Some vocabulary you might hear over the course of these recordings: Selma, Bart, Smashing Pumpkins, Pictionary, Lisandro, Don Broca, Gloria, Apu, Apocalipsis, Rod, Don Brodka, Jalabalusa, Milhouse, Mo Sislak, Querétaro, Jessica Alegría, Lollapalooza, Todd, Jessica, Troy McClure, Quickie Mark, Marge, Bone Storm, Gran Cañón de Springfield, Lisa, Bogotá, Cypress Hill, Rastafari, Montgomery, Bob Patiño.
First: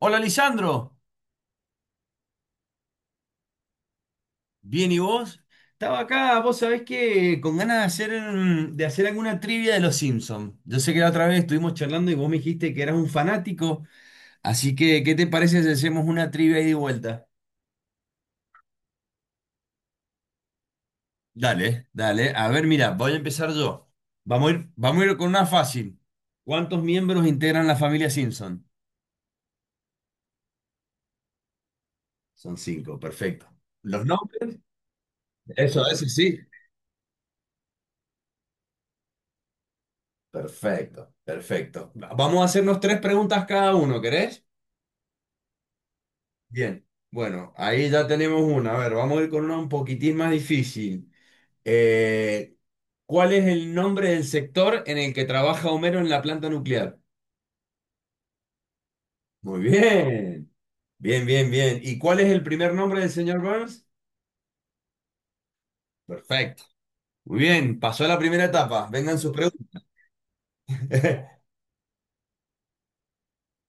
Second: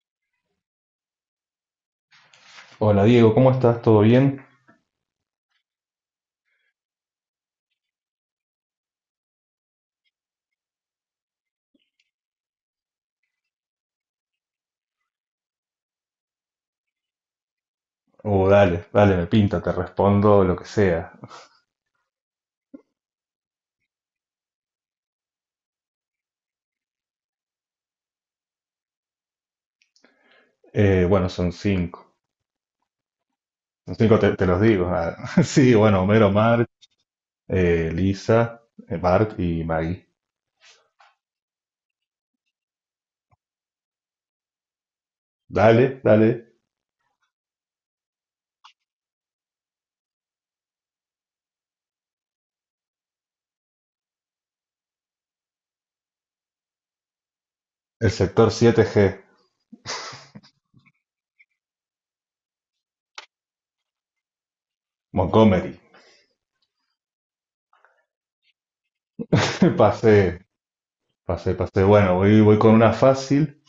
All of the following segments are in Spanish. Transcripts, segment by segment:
Hola Lisandro. Hola Diego, ¿cómo estás? ¿Todo bien? ¿Bien y vos? Estaba acá, vos sabés que con ganas de hacer, de hacer alguna trivia de los Simpsons. Yo sé que la otra vez estuvimos charlando y vos me dijiste que eras un fanático, así que ¿qué te parece si hacemos una trivia ida y vuelta? Oh, dale, dale, me pinta, te respondo lo que sea. Dale, dale. A ver, mira, voy a empezar yo. Vamos a ir con una fácil. ¿Cuántos miembros integran la familia Simpson? Bueno, son cinco. Son cinco, perfecto. Son ¿Los cinco, te nombres? los digo. Ah, sí, Eso, bueno, eso Homero, sí. Mark, Lisa, Bart y Maggie. Perfecto, perfecto. Vamos a hacernos tres preguntas cada uno, ¿querés? Dale, dale. Bien, bueno, ahí ya tenemos una. A ver, vamos a ir con una un poquitín más difícil. Eh, ¿Cuál es el nombre del sector en el que trabaja Homero en la planta nuclear? El sector 7G, Muy bien, bien, bien, bien. ¿Y cuál es el primer nombre del señor Burns? Montgomery. Perfecto. Muy bien, pasó a la primera etapa. Vengan sus preguntas. Pasé, pasé, pasé. Bueno, voy con una fácil.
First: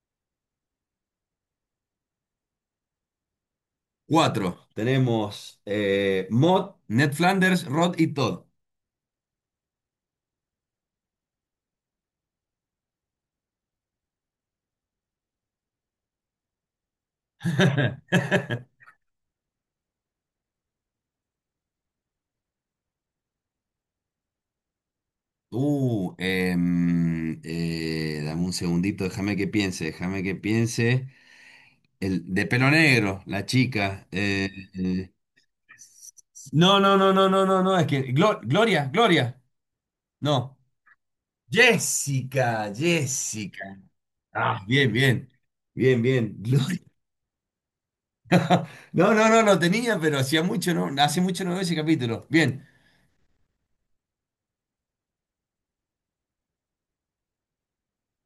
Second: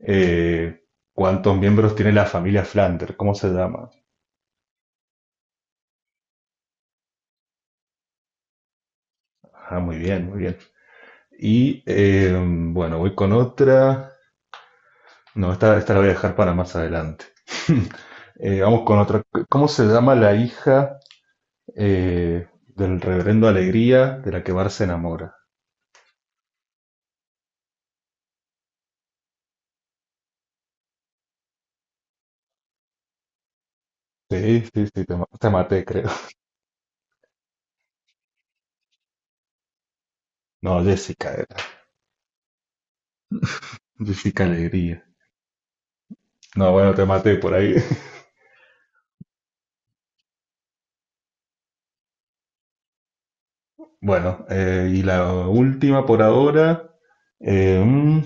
Eh, ¿Cuántos miembros tiene la familia Flander? ¿Cómo se llama? Cuatro. Tenemos Maude, Ned Flanders, Rod y Todd. Ah, muy bien, muy bien. Y bueno, voy con otra. No, esta la voy a dejar para más adelante. Vamos con otra. ¿Cómo se llama la hija del reverendo Alegría de la que Bar se enamora? Dame un segundito, déjame que piense, déjame que piense. El de pelo negro, la chica. Sí, sí, sí, eh, te maté, creo. No, no, no, no, no, no, no, es que Gloria, Gloria, no. No, Jessica era. Jessica, Jessica. Jessica Ah, bien, Alegría. bien. Bien, bien. No, Gloria. bueno, te maté por ahí. No, no, no, lo tenía, pero hacía mucho, no, hace mucho no veo ese capítulo. Bien. Bueno, y la última por ahora. eh, mm,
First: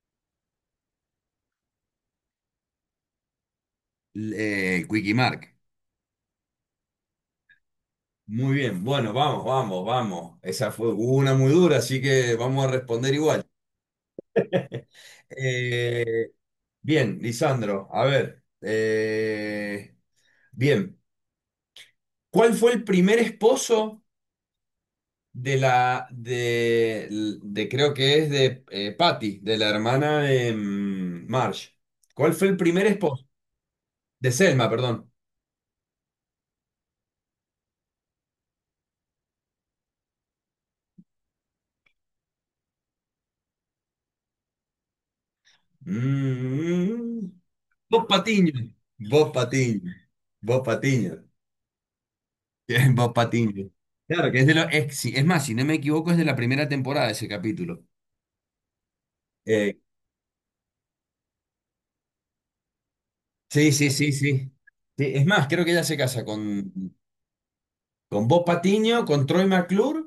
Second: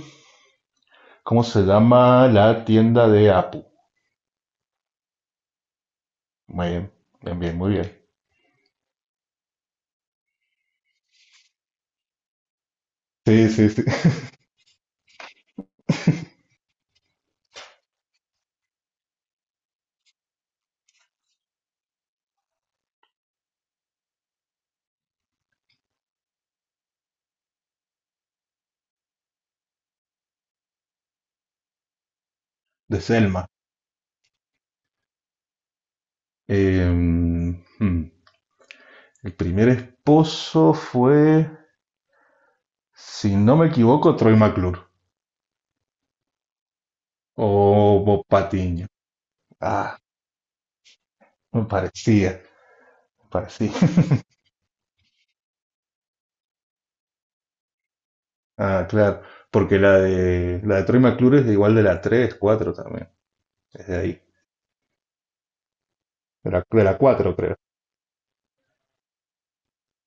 ¿Cómo se llama la tienda de Apu? Quickie Mark. Muy bien, bien, bien, muy bien. Muy bien. Bueno, vamos, vamos, vamos. Esa fue una muy dura, así que vamos a responder igual. Sí, sí, sí. Eh, bien, Lisandro, a ver. Bien, ¿cuál fue el primer esposo de la, de- creo que es de Patty, de la hermana de Marge? ¿Cuál fue el primer De esposo? Selma. De Selma, perdón. Eh, mm, hmm. El primer esposo fue, si no me equivoco, Troy McClure Mm, o Bob Bob Patiño. Patiño. Bob Patiño. Ah, Bob Patiño. me parecía, me Bien, Bob Patiño. parecía. Claro, que es de los es más, si no me equivoco, es de la primera temporada ese capítulo. Ah, claro, Eh, porque la de Troy McClure es de igual de la 3, 4 también, Sí, es sí, de sí, ahí, sí. Sí, es más, creo que ella se casa de la, con, de la 4 creo, con Bob Patiño, con Troy McClure.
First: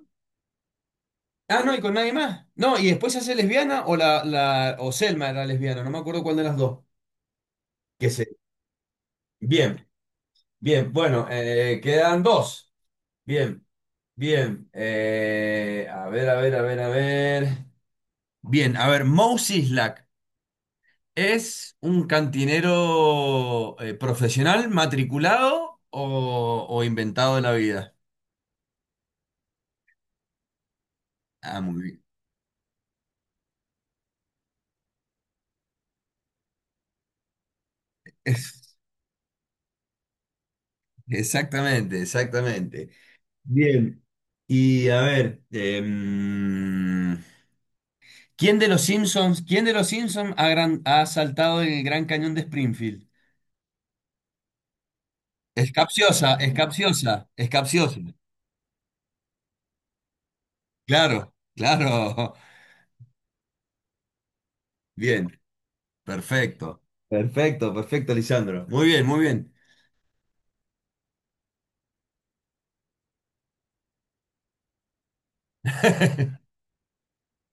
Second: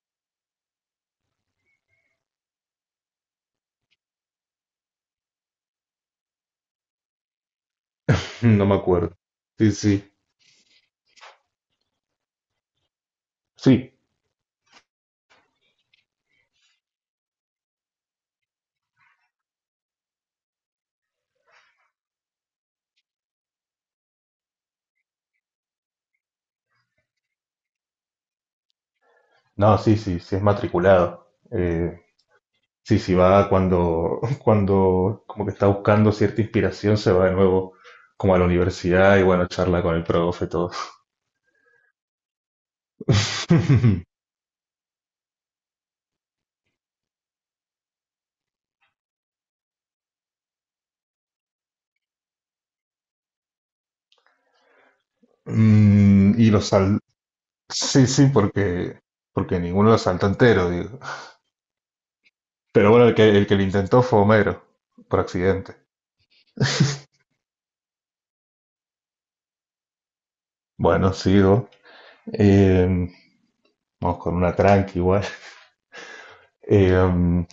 Ah, no, y con nadie más. No, y después se hace lesbiana o la o Selma era lesbiana, no me acuerdo cuál de las dos. Que se- no me acuerdo. Sí, Bien, sí, bien, bueno, quedan dos. Bien, sí, bien. A ver, a ver, a ver, a ver. Bien, a ver, Mo Sislak es un cantinero profesional, matriculado o inventado de la vida. no, sí, sí, sí es matriculado. Ah, muy bien. Sí, sí va cuando como que está buscando cierta inspiración, se va de nuevo como a la universidad y bueno, charla con el profe, todo. Exactamente, exactamente. Bien. Y a ver, ¿quién de los Simpsons ha saltado en el Gran Cañón de Springfield? Es capciosa, Mm, y es los sal... capciosa, es capciosa. Sí, sí, porque ninguno lo salta entero, digo. Claro, claro. Pero bueno, el que lo intentó fue Homero, por Bien, accidente. perfecto. Perfecto, perfecto, Lisandro. Muy bien, muy bien. Bueno, sigo. Eh, vamos con una tranqui igual. Eh,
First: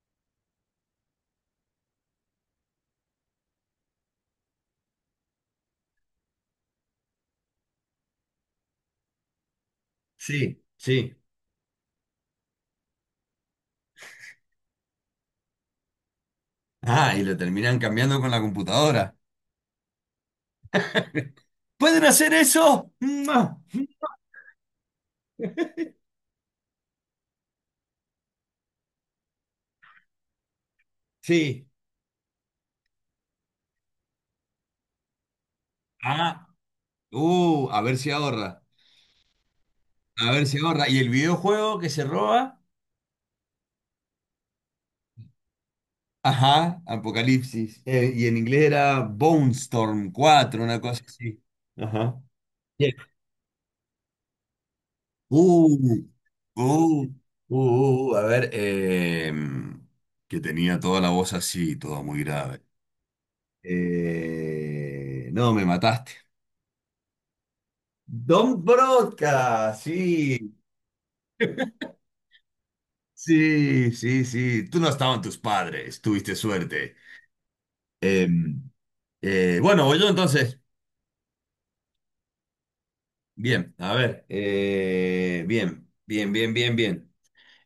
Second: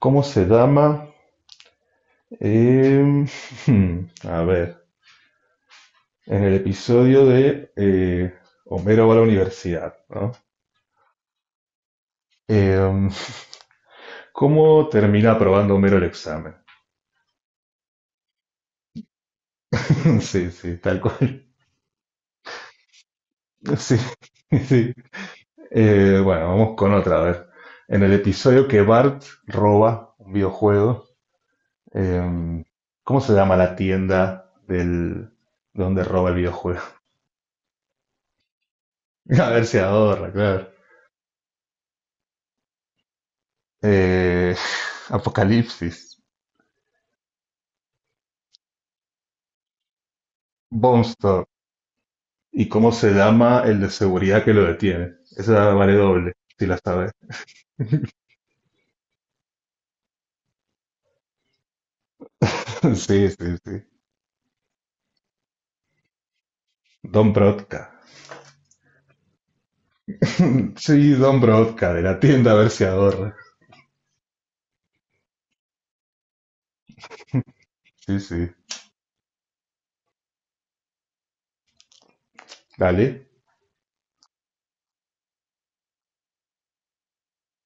¿Cómo se llama? Eh, a ver, en el episodio de Homero va a la universidad, ¿no? Sí, sí. Eh, ¿cómo termina aprobando Homero el examen? Ah, y lo terminan cambiando con la computadora. Sí, sí, tal cual. ¿Pueden hacer eso? ¡Mua! Sí, sí. Bueno, vamos con otra, a ver. En el episodio que Bart roba un videojuego, Sí. em, ¿cómo se llama la tienda donde roba el Ah, videojuego? A ver si ahorra. A ver si A ahorra, ver si claro. ahorra. Y el videojuego que se roba, Eh, Apocalipsis, ajá, Apocalipsis. Y en inglés era Bone Storm 4 una cosa Bone así. Store. Ajá. ¿Y Bien. cómo se llama el de seguridad que lo detiene? Esa Uh, vale doble, si la uh, sabes. A ver, que tenía toda la voz así, toda muy grave. Sí, sí, sí. No, me mataste. Don Brodka. Don Broca, sí, Sí, Don Brodka, de la tienda a ver si ahorra. sí, sí, sí. Tú no estaban tus padres, tuviste suerte. Sí, Eh, sí. Bueno, voy yo entonces. Dale. Bien, a ver, bien, bien, bien, bien, bien.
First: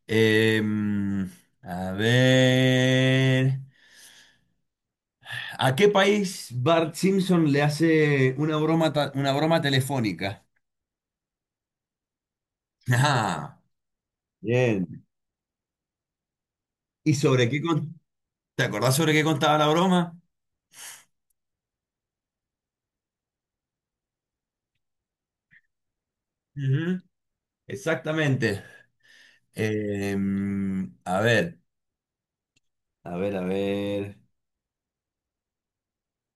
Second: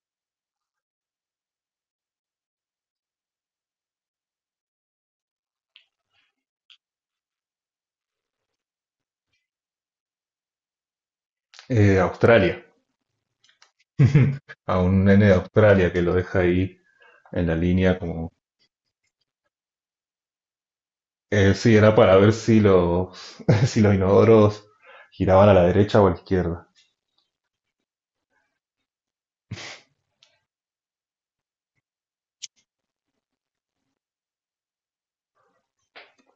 Em, a ver, ¿a qué país Bart Simpson le hace una broma, una broma telefónica? Australia, Ajá. a un Bien. nene de Australia que lo deja ahí ¿Y en sobre la qué línea con- como... ¿Te acordás sobre qué contaba la broma? Sí, era para ver si los, si los inodoros giraban a la derecha o a la izquierda. Ujú, exactamente. A ver, a ver, a ver.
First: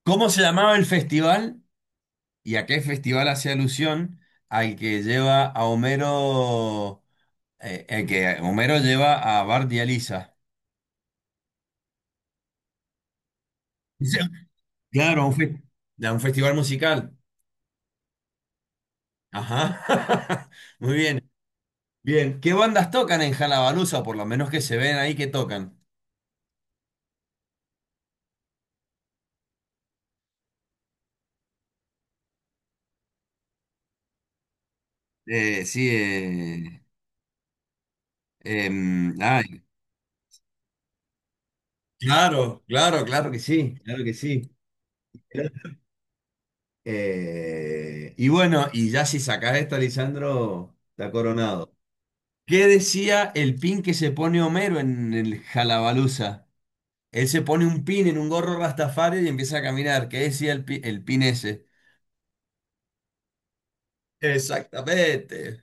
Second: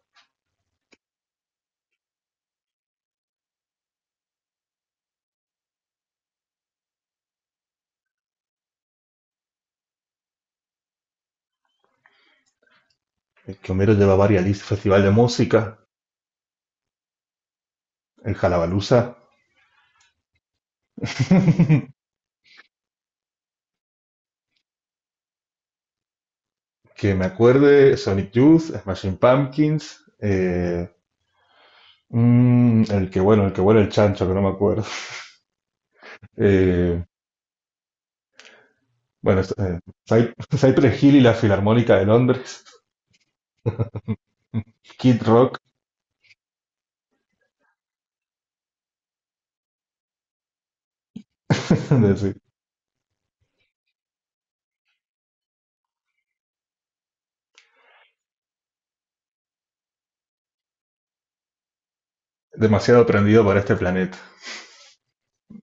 ¿Cómo se llamaba el festival y a qué festival hace alusión al que lleva a Homero? Que Homero lleva a Bart y a Lisa. El que Homero lleva Dice, varias listas, Festival de claro, a un, fe- Música, a un festival musical. el Jalabalusa, Ajá. Muy bien. Bien. ¿Qué bandas tocan en Lollapalooza? Por lo menos que se ven ahí que tocan. que me acuerde, Sonic Youth, Smashing Pumpkins, el que bueno, el chancho, que no me acuerdo. Sí. Eh, bueno, Ay, es- eh, Cypress Hill y la Filarmónica de claro, Londres, claro, claro que sí. Claro que sí. Kid Rock, Y bueno, y ya si sacás esta, Lisandro, está coronado. de- sí. ¿Qué decía el pin que se pone Homero en el Jalabaluza? Él se pone un pin en un gorro Rastafari y empieza a caminar. ¿Qué decía el pin ese? Demasiado aprendido para este planeta. Exactamente.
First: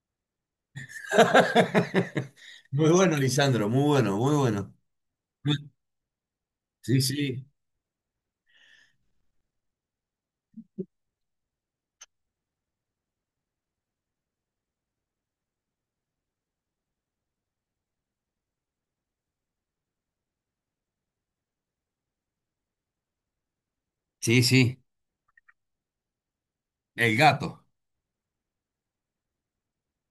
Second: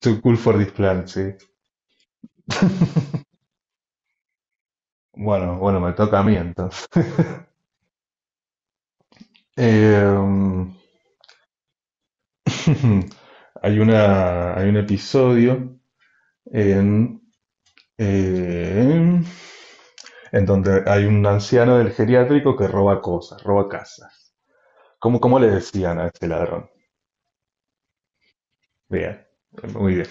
Too cool for this planet, sí. Muy bueno, Lisandro, muy bueno, muy bueno. Bueno, bueno, me toca a mí entonces. Sí, sí. Eh, hay un episodio en, eh, en donde hay un anciano del geriátrico que roba cosas, roba casas. Sí, sí. ¿Cómo, cómo le decían a este ladrón? El gato. Bien, muy bien,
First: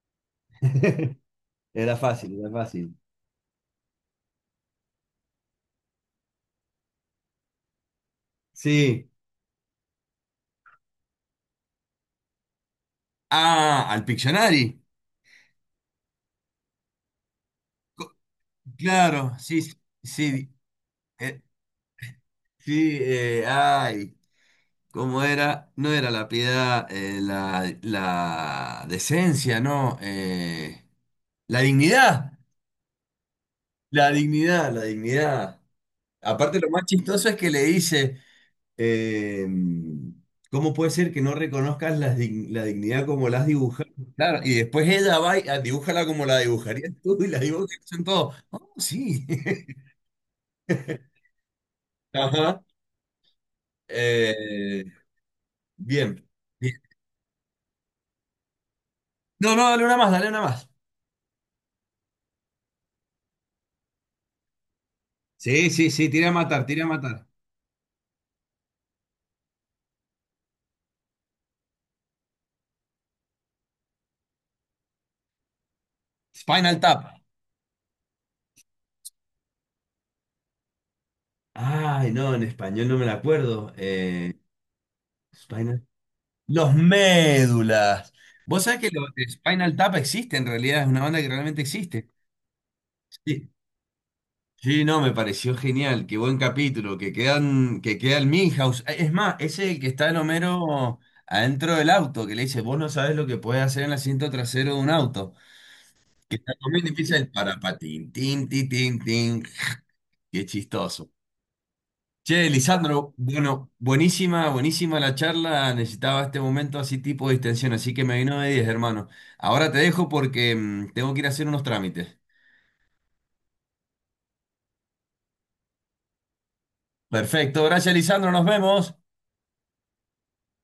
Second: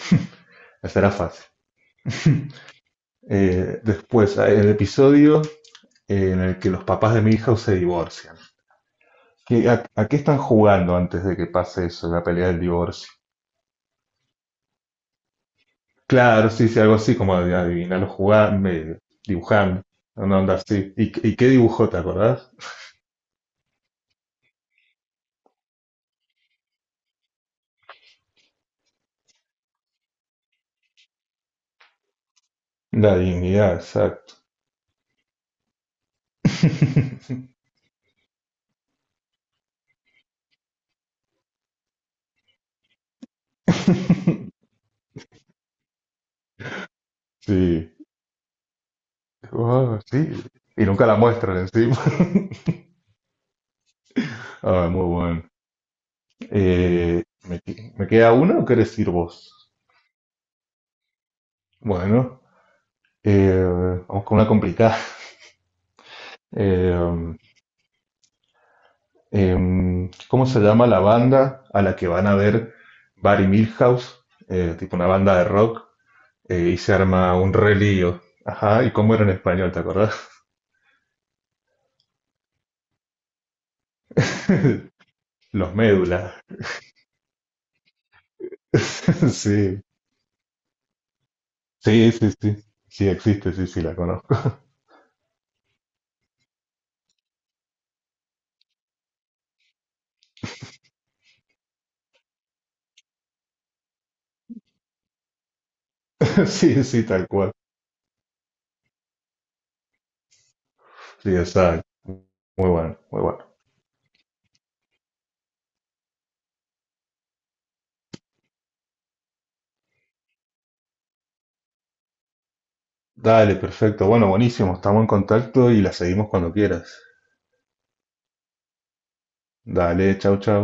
será fácil. Era fácil, era fácil. Después, hay el episodio en el que los papás de mi hija se divorcian. Sí. ¿Qué- a qué están jugando antes de que pase eso, la pelea del divorcio? Ah, al Pictionary. Claro, sí, sí, algo así como de adivinarlo Co- jugando, Claro, sí, sí. dibujando, una Sí, onda así. Y eh, qué dibujó, te acordás? sí, ay. ¿Cómo era? No era la piedad, la, decencia, ¿no? La dignidad, La dignidad, la exacto. dignidad, la dignidad. Aparte, lo más chistoso es que le dice, eh, ¿cómo puede ser que no reconozcas la dignidad como la has dibujado? Claro, y después ella va y ah, dibújala como la dibujarías tú y la dibujan Sí. todos. Oh, sí. Oh, sí. Y nunca la muestran encima. Ajá. Eh, Ah, muy bueno. bien. Bien. Eh, ¿Me, que- me queda una o querés ir vos? No, no, dale una más, dale una más. Bueno, eh, vamos con una complicada. Sí, sí, sí, tira a matar, tira a matar. Eh, ¿cómo se llama la banda a la que van a ver Barry Milhouse? Tipo una banda de rock, y Spinal se Tap. arma un relío. Ajá, ¿y cómo era en español, te acordás? Ay, no, en español no me la acuerdo. Los Médulas. Los Médulas. Vos sabés que los de Spinal Tap existe en realidad, es una banda que realmente existe. Sí, sí, sí, sí. Sí Sí, existe, sí, sí, la conozco. sí, no, me pareció genial, qué buen capítulo, que queda el Milhouse. Es más, ese el que está el Homero adentro del auto, que le dice, vos no sabés lo que puede hacer en el asiento trasero de un auto. Que está Sí, comiendo y sí, empieza tal el cual. parapatín, tin, tin, tin, tin. Qué chistoso. Sí, exacto. Che, Muy bueno, Lisandro, muy bueno. bueno, buenísima, buenísima la charla. Necesitaba este momento así tipo de distensión, así que me vino de 10, hermano. Ahora te dejo porque tengo que ir a hacer unos trámites. Dale, perfecto. Bueno, buenísimo. Estamos en contacto y la seguimos cuando quieras. Perfecto, gracias, Lisandro, nos vemos. Dale, chau, chau.